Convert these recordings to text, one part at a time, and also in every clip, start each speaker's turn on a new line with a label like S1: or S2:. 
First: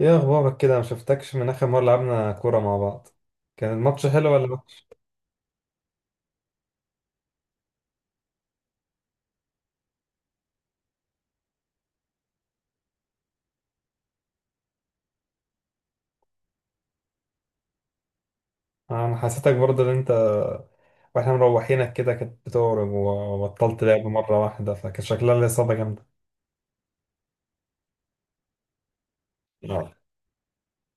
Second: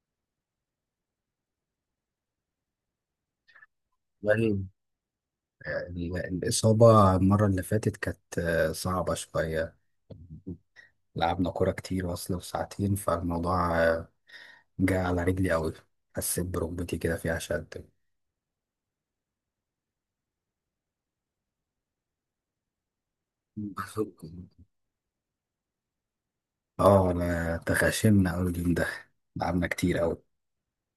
S1: ايه اخبارك كده؟ ما شفتكش من اخر مره لعبنا كوره مع بعض. كان الماتش حلو ولا
S2: والله،
S1: ماتش؟
S2: الإصابة المرة اللي فاتت كانت صعبة شوية. لعبنا كورة كتير، وصل وساعتين، فالموضوع جه على رجلي أوي. حسيت بركبتي كده فيها شد.
S1: انا حسيتك برضه ان انت واحنا مروحينك كده كنت بتهرب وبطلت لعب مره واحده، فكان شكلها لي اصابه جامده.
S2: اه، أنا تخاشمنا أوي اليوم ده. لعبنا
S1: آه.
S2: كتير أوي.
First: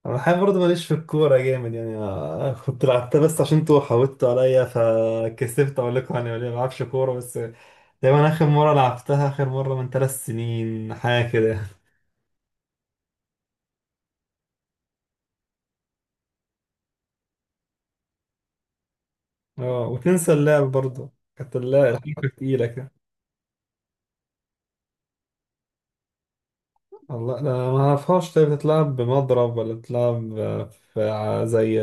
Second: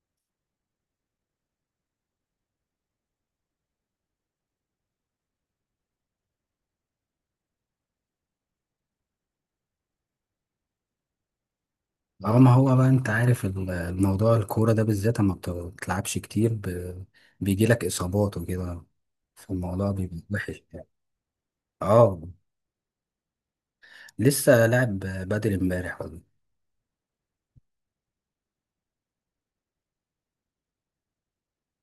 S1: انا الحقيقه برضه ماليش في الكوره جامد يعني، كنت لعبتها بس عشان انتوا حاولتوا عليا فكسفت اقول لكم يعني ما بلعبش كوره بس. دايما اخر مره لعبتها، اخر مره من 3 سنين حاجه كده.
S2: اه، ما هو بقى انت عارف الموضوع الكورة ده بالذات، اما بتلعبش كتير، بيجيلك إصابات وكده،
S1: اه،
S2: فالموضوع بيبقى
S1: وتنسى
S2: وحش
S1: اللعب
S2: يعني.
S1: برضه، كانت اللعب
S2: اه.
S1: الحركه تقيله كده.
S2: لسه لاعب بدري امبارح والله.
S1: الله! ده ما اعرفهاش. طيب بتتلعب بمضرب ولا بتتلعب في زي،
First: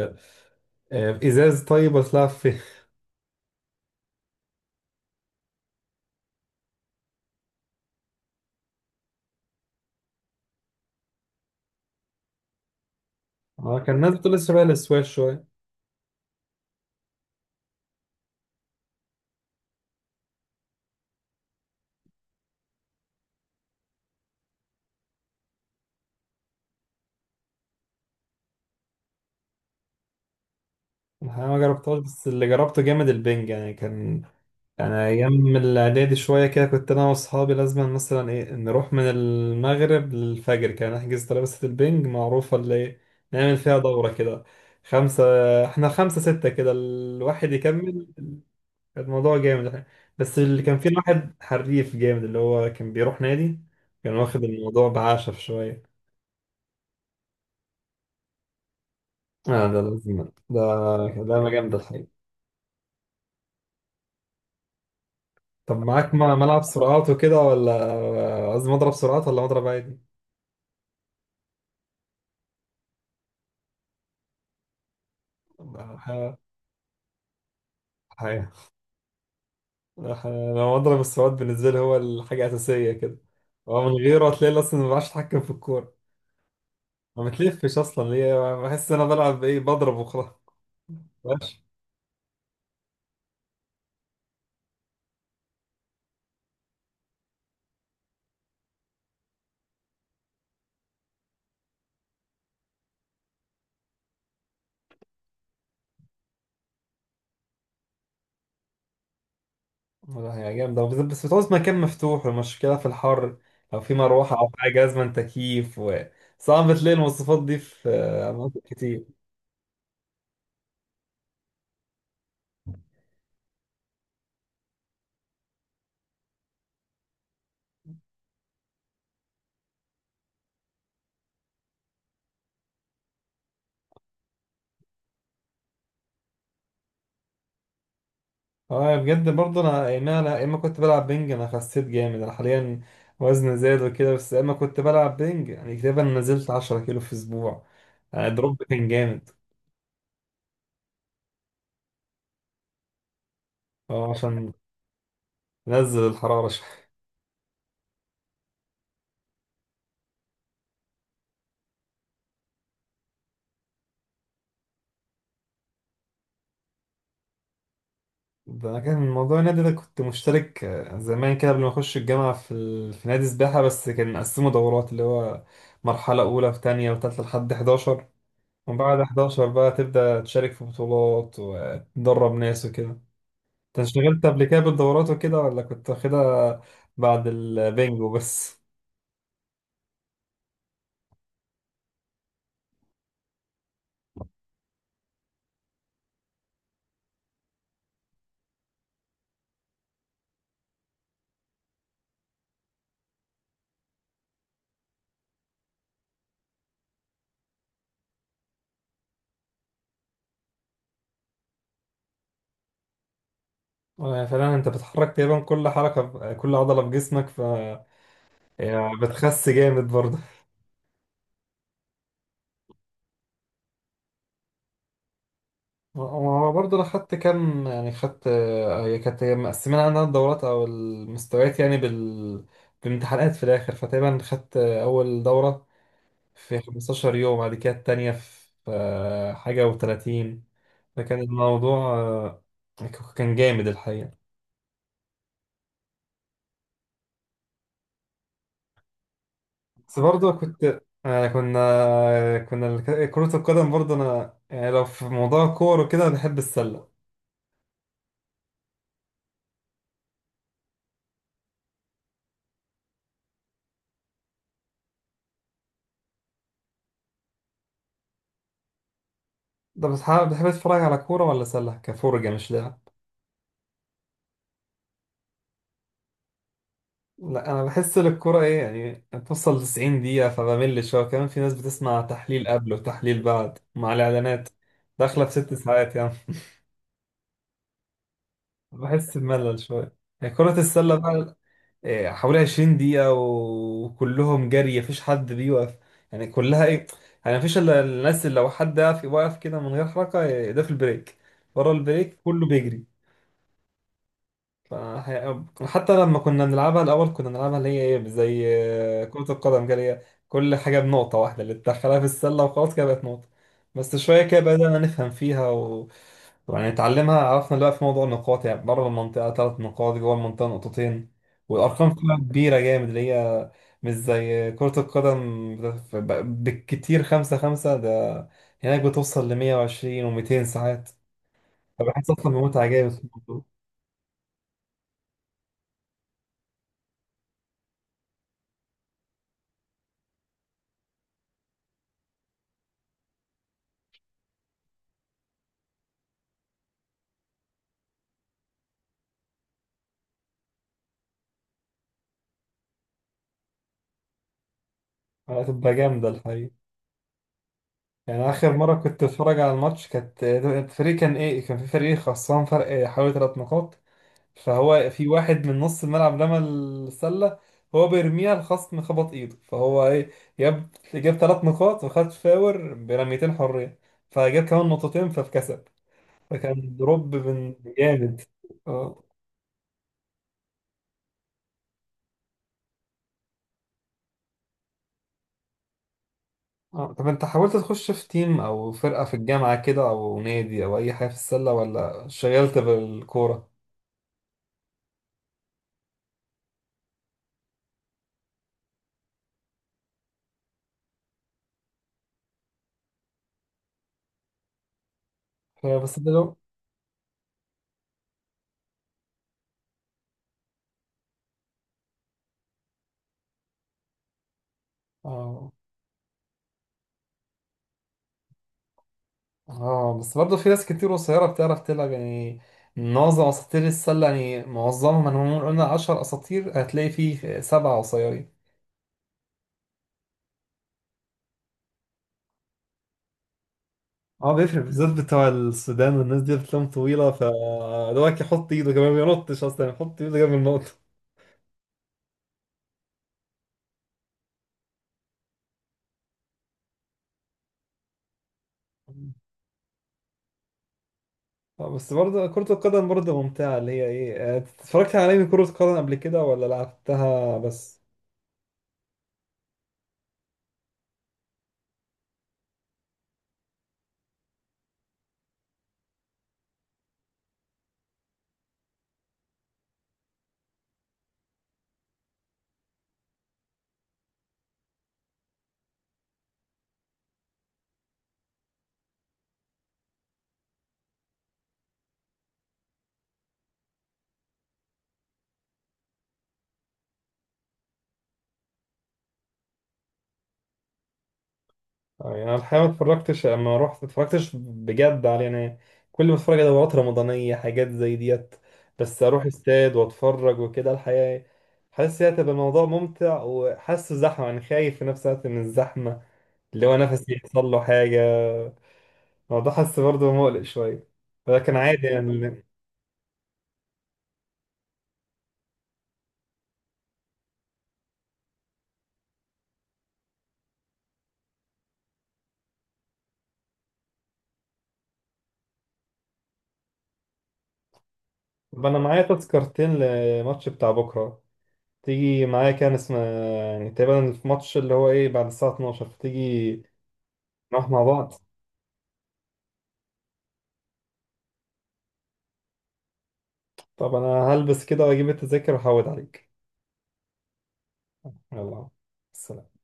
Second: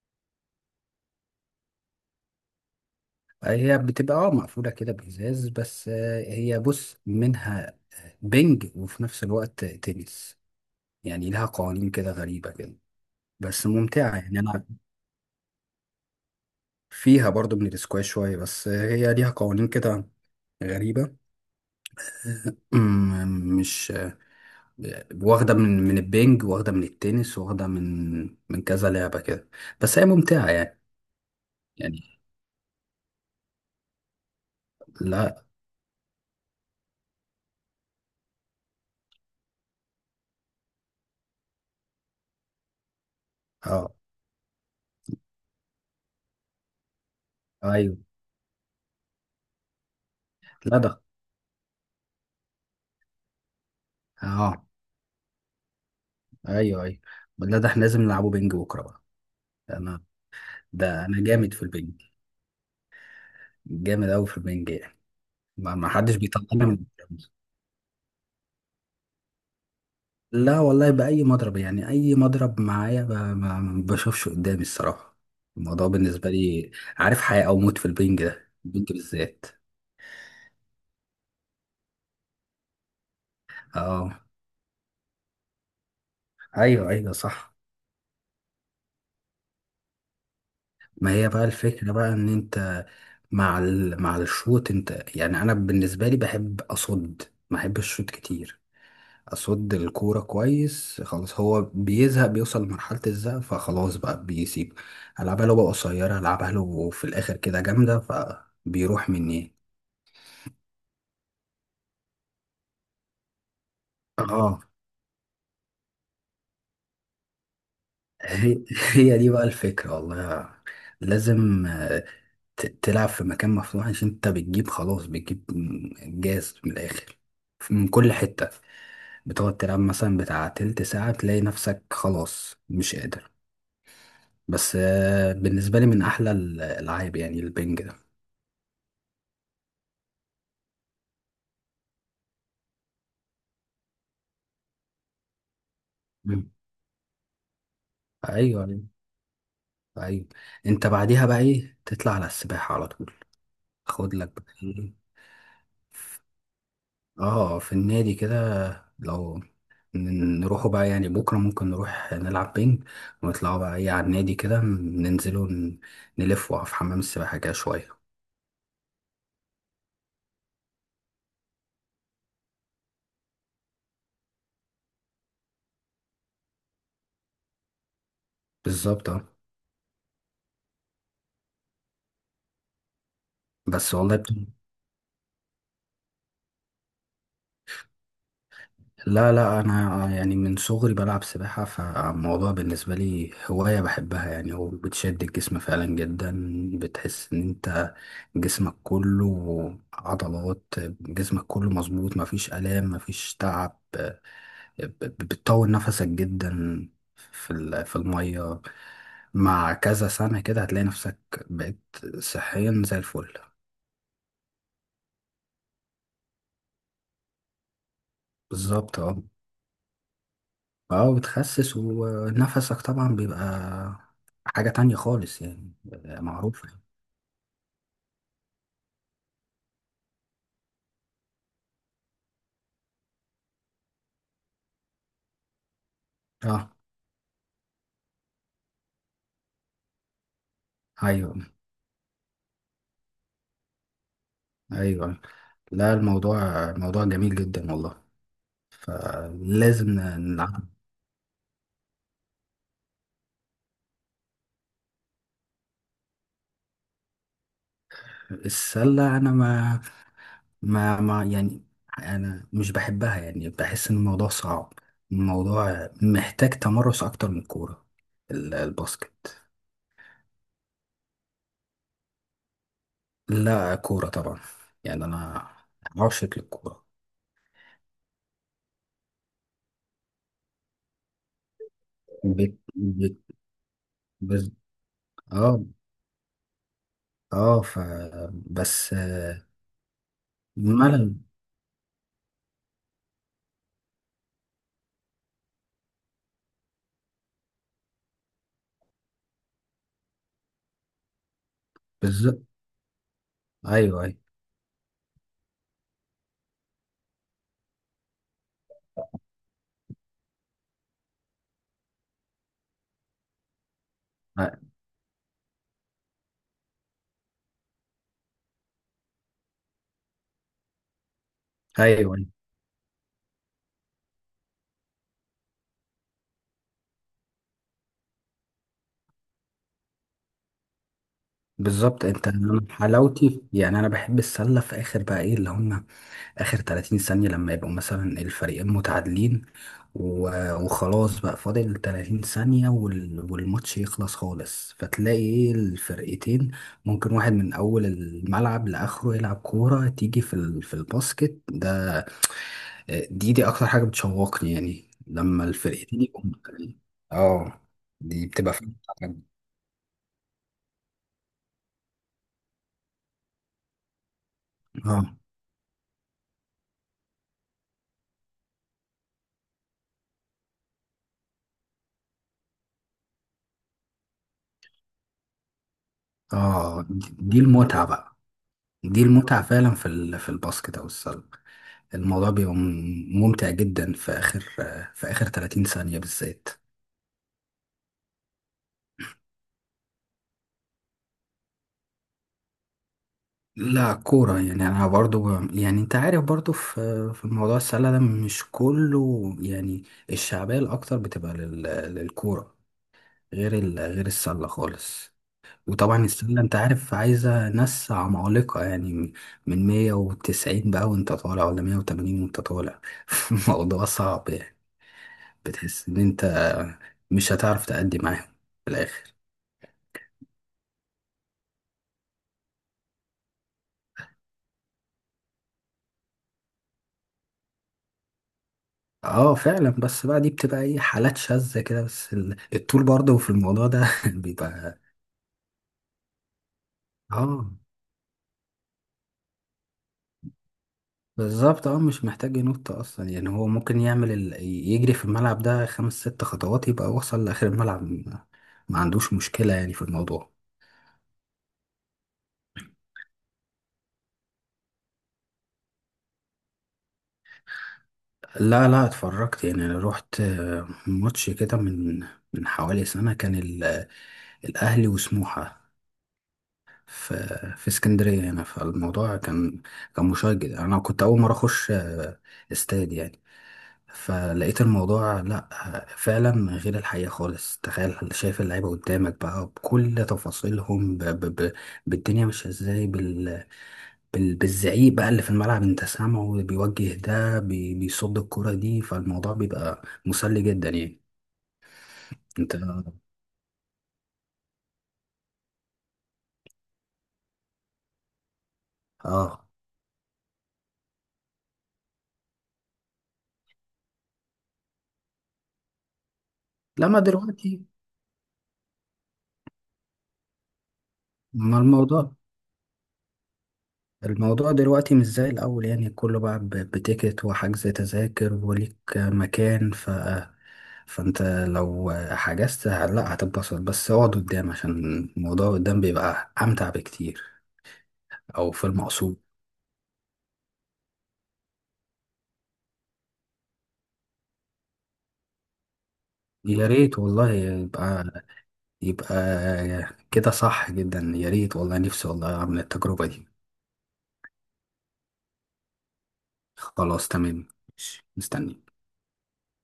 S1: في ازاز، طيب ولا بتتلعب في
S2: هي بتبقى مقفولة كده بإزاز، بس هي بص منها بنج وفي نفس الوقت تنس. يعني لها قوانين كده غريبة كده، بس
S1: اه، كان الناس
S2: ممتعة
S1: بتقول
S2: يعني
S1: لسه بقى
S2: أنا.
S1: للسواش شويه.
S2: فيها برضو من الاسكواش شوية، بس هي ليها قوانين كده غريبة. مش واخدة من البنج، واخدة من التنس، واخدة من كذا لعبة كده، بس هي ممتعة يعني.
S1: الحقيقة ما جربتهاش،
S2: يعني.
S1: بس اللي جربته جامد البنج يعني، كان يعني
S2: لا.
S1: ايام الاعدادي شويه كده كنت انا واصحابي لازم مثلا ايه نروح من المغرب للفجر، كان نحجز ترابيزه البنج معروفه اللي إيه، نعمل فيها
S2: اه.
S1: دوره كده. خمسه احنا خمسه سته كده الواحد
S2: ايوه.
S1: يكمل. كان الموضوع جامد احنا، بس اللي كان
S2: لا
S1: فيه
S2: ده.
S1: واحد حريف جامد اللي هو كان بيروح نادي، كان واخد
S2: اه.
S1: الموضوع بعشف شوية.
S2: ايوه، ايوه. لا، ده احنا لازم نلعبه بنج بكرة بقى.
S1: اه، ده
S2: انا
S1: لازم. ده
S2: ده انا
S1: ده أنا
S2: جامد في
S1: جامد
S2: البنج.
S1: الحقيقة.
S2: جامد قوي في البنج يعني. ما
S1: طب
S2: ما
S1: معاك
S2: حدش
S1: ملعب
S2: بيطلعني من
S1: سرعات
S2: البنج.
S1: وكده، ولا قصدي مضرب سرعات ولا مضرب عادي؟
S2: لا والله، بأي مضرب يعني، أي مضرب معايا، ما بشوفش قدامي الصراحة. الموضوع بالنسبة
S1: ح-
S2: لي، عارف، حياة أو موت في البنج، ده
S1: حقيقة.
S2: البنج بالذات.
S1: أنا مضرب السرعات بالنسبة لي هو الحاجة الأساسية كده، هو من
S2: اه،
S1: غيره هتلاقي أصلا ما بعرفش أتحكم في الكورة.
S2: أيوه، أيوه،
S1: ما
S2: صح.
S1: بتلفش أصلا ليه، بحس إن أنا بلعب إيه بضرب وخلاص.
S2: ما هي بقى الفكرة بقى إن أنت مع مع الشوط، أنت يعني أنا بالنسبة لي بحب أصد. ما بحبش الشوط كتير. اصد الكوره كويس، خلاص هو بيزهق بيوصل لمرحله الزهق، فخلاص بقى بيسيب. العبها له بقى قصيره، العبها له في الاخر كده جامده، فبيروح مني.
S1: والله هي جامدة، بس بتعوز مكان مفتوح، والمشكلة في الحر. لو في مروحة أو
S2: اه.
S1: حاجة، لازم تكييف، وصعب تلاقي المواصفات دي في أماكن
S2: هي
S1: كتير.
S2: هي دي بقى الفكره والله. لازم تلعب في مكان مفتوح، عشان انت بتجيب، خلاص بتجيب جاز من الاخر، من كل حته. بتقعد تلعب مثلا بتاع تلت ساعه، تلاقي نفسك خلاص مش قادر، بس بالنسبه لي من احلى الالعاب يعني البنج.
S1: اه، يعني بجد برضه أنا يا إما كنت بلعب بينج. أنا خسيت جامد، أنا حاليا وزني زاد وكده، بس يا إما كنت بلعب بينج يعني تقريبا
S2: ده.
S1: نزلت 10 كيلو في أسبوع. يعني
S2: ايوه،
S1: الدروب
S2: ايوه،
S1: كان جامد.
S2: أيوة. انت بعديها بقى ايه، تطلع على السباحه على طول،
S1: اه،
S2: خد لك
S1: عشان
S2: بقى إيه؟
S1: نزل الحرارة.
S2: اه، في النادي كده، لو نروحوا بقى يعني، بكره ممكن نروح نلعب بينج، ونطلعوا بقى ايه على النادي كده، ننزلوا نلفوا في حمام السباحه كده شويه.
S1: ده انا كان موضوع النادي ده كنت مشترك زمان كده قبل ما اخش الجامعه في في نادي سباحه، بس كان مقسمه دورات اللي هو مرحله اولى وثانيه وثالثه لحد 11. ومن بعد
S2: بالظبط، اه.
S1: 11 بقى تبدا تشارك في بطولات وتدرب ناس وكده. انت
S2: بس والله،
S1: اشتغلت قبل كده بالدورات وكده ولا كنت واخدها بعد البنجو بس؟
S2: لا، لا، انا يعني من صغري بلعب سباحة، فالموضوع بالنسبة لي هواية بحبها يعني، وبتشد الجسم فعلا جدا. بتحس ان انت جسمك كله عضلات، جسمك كله مظبوط، مفيش آلام، مفيش تعب، بتطول نفسك جدا في في المية، مع كذا سنة كده هتلاقي نفسك بقيت صحيا زي الفل.
S1: آه، فعلا انت بتحرك تقريبا كل حركه، كل عضله في جسمك هي
S2: بالظبط، اه،
S1: بتخس جامد برضه.
S2: اه. بتخسس ونفسك طبعا بيبقى حاجة تانية خالص يعني.
S1: هو
S2: معروفة.
S1: برضه انا خدت كام، يعني خدت هي كانت مقسمين عندنا الدورات او المستويات يعني بامتحانات في الاخر، فتقريبا خدت اول دوره في
S2: اه،
S1: 15 يوم، بعد كده التانيه في حاجه و30. فكان
S2: ايوه،
S1: الموضوع، كان جامد الحقيقه.
S2: ايوه. لا، موضوع جميل جدا والله، فلازم
S1: بس برضه
S2: نلعب.
S1: كنت آه، كنا آه، كنا الك- كرة القدم برضه انا، يعني لو في موضوع كورة وكده بحب السلة.
S2: السلة انا ما يعني، انا مش بحبها يعني، بحس ان الموضوع صعب، الموضوع محتاج تمرس اكتر من الكورة، الباسكت.
S1: ده بتحب تتفرج على كورة ولا سلة، كفرجة مش لعب؟
S2: لا، كورة طبعا يعني، انا عاشق للكورة.
S1: لا، انا بحس ان الكوره ايه يعني بتوصل 90 دقيقه فبمل شويه، كمان في ناس بتسمع تحليل
S2: بت...
S1: قبل
S2: بت...
S1: وتحليل بعد مع الاعلانات،
S2: بز...
S1: داخله في ست
S2: اه،
S1: ساعات يعني.
S2: اه. بس.
S1: بحس بملل شويه. يعني كره السله
S2: ملل.
S1: بقى إيه، حوالي 20 دقيقه وكلهم جري، مفيش حد بيوقف. يعني كلها ايه، يعني مفيش الا الناس اللي لو حد واقف واقف كده من غير حركه إيه، ده في البريك. ورا البريك
S2: بالظبط،
S1: كله بيجري.
S2: ايوه، ايوه،
S1: حتى لما كنا بنلعبها الأول كنا بنلعبها اللي هي إيه زي كرة القدم كده، اللي هي كل حاجة بنقطة واحدة اللي تدخلها في السلة وخلاص كده بقت نقطة. بس شوية كده
S2: آه،
S1: بدأنا نفهم فيها و... ويعني نتعلمها، عرفنا بقى في موضوع النقاط، يعني بره المنطقة 3 نقاط، جوه المنطقة نقطتين، والأرقام
S2: ايوه،
S1: فيها
S2: أيوة.
S1: كبيرة جامد اللي هي مش زي كرة القدم، بالكتير 5-5. ده هناك بتوصل 120 وميتين ساعات،
S2: بالظبط،
S1: فبحس
S2: انت
S1: أصلا
S2: أنا
S1: بمتعة جامد في
S2: حلاوتي
S1: الموضوع.
S2: يعني، انا بحب السله في اخر بقى ايه اللي هم، اخر 30 ثانيه لما يبقوا مثلا الفريقين متعادلين، وخلاص بقى فاضل 30 ثانيه، والماتش يخلص خالص، فتلاقي ايه الفرقتين ممكن واحد من اول الملعب لاخره يلعب كوره تيجي في في الباسكت ده. دي اكتر حاجه بتشوقني يعني لما
S1: هتبقى
S2: الفرقتين
S1: جامدة
S2: يبقوا
S1: الحقيقة.
S2: متكاملين. اه، دي
S1: يعني
S2: بتبقى
S1: آخر
S2: فعلا
S1: مرة كنت
S2: حاجة.
S1: أتفرج على الماتش كانت الفريق كان إيه، كان في فريق خسران فرق حوالي 3 نقاط. فهو في
S2: اه،
S1: واحد من نص الملعب رمى السلة، هو بيرميها الخصم خبط إيده، فهو إيه جاب 3 نقاط وخد فاور برميتين حرية، فجاب كمان نقطتين فكسب. فكان
S2: اه. دي
S1: دروب
S2: دي
S1: من
S2: المتعه بقى،
S1: جامد.
S2: دي
S1: اه.
S2: المتعه فعلا في في الباسكت او السله. الموضوع بيبقى ممتع جدا في اخر، في اخر 30 ثانيه بالذات.
S1: آه. طب أنت حاولت تخش في تيم أو فرقة في الجامعة كده، أو نادي، أو أي حاجة في السلة، ولا شغلت بالكورة؟
S2: لا، كوره يعني، انا برضو يعني انت عارف برضو، في موضوع السله ده مش كله يعني، الشعبيه الاكتر بتبقى للكوره، غير غير السله خالص.
S1: آه، بس
S2: وطبعا
S1: ده جو؟
S2: السله انت عارف عايزه ناس عمالقه يعني، من 190 بقى وانت طالع، ولا 180 وانت طالع. الموضوع صعب يعني،
S1: آه،
S2: بتحس ان انت مش هتعرف تأدي معاهم في الاخر.
S1: اه، بس برضه في ناس كتير قصيرة بتعرف تلعب يعني. معظم اساطير السلة، يعني معظمهم، انا لو قلنا 10 اساطير هتلاقي فيه سبعة قصيرين.
S2: اه، فعلا، بس بقى دي بتبقى ايه، حالات شاذة كده، بس الطول برضه في الموضوع ده
S1: اه، بيفرق
S2: بيبقى.
S1: بالذات بتوع السودان والناس دي بتلاقيهم طويلة،
S2: اه،
S1: فدوك يحط ايده كمان ما بينطش اصلا، يحط ايده جنب النقطة.
S2: بالظبط، اه. مش محتاج ينط اصلا يعني، هو ممكن يعمل يجري في الملعب ده خمس ست خطوات يبقى وصل لاخر الملعب، ما عندوش مشكلة يعني في الموضوع.
S1: اه، بس برضه كرة القدم برضه ممتعة اللي هي ايه، اتفرجت على انمي كرة قدم قبل كده ولا لعبتها بس؟
S2: لا، لا، اتفرجت يعني، انا روحت ماتش كده من حوالي سنة، كان الاهلي وسموحة في في اسكندرية هنا، فالموضوع كان مشجع، انا كنت اول مرة اخش استاد يعني. فلقيت الموضوع، لا فعلا غير الحقيقة خالص، تخيل شايف اللعيبة قدامك بقى بكل تفاصيلهم، بالدنيا مش ازاي، بالزعيق بقى اللي في الملعب انت سامعه، بيوجه ده بيصد الكرة دي، فالموضوع بيبقى مسلي جدا يعني.
S1: آه، يعني انا
S2: انت.
S1: الحقيقه ما اتفرجتش، اما رحت ما اتفرجتش بجد على يعني، كل ما اتفرج على دورات رمضانيه حاجات زي ديت. بس اروح
S2: اه.
S1: استاد واتفرج وكده الحقيقه إيه، حاسس هي هتبقى الموضوع ممتع، وحاسه زحمه، يعني خايف في نفس الوقت من الزحمه اللي هو
S2: لما
S1: نفسي يحصل له
S2: دلوقتي،
S1: حاجه. الموضوع حاسس برضه مقلق شويه، ولكن
S2: ما
S1: عادي يعني.
S2: الموضوع دلوقتي مش زي الأول يعني، كله بقى بتيكت وحجز تذاكر وليك مكان، فأنت لو حجزت لا هتتبسط، بس اقعد قدام عشان الموضوع قدام بيبقى أمتع بكتير، أو في
S1: طب انا معايا
S2: المقصود.
S1: تذكرتين لماتش بتاع بكره، تيجي معايا؟ كان اسمه، يعني تقريبا الماتش اللي هو ايه بعد الساعه 12، تيجي
S2: يا ريت والله
S1: نروح مع
S2: يبقى
S1: بعض.
S2: يبقى كده صح جدا، يا ريت والله، نفسي والله أعمل التجربة دي.
S1: طب انا هلبس كده واجيب التذاكر واحود عليك.
S2: خلاص، تمام، ماشي. مستني.
S1: يلا. السلام.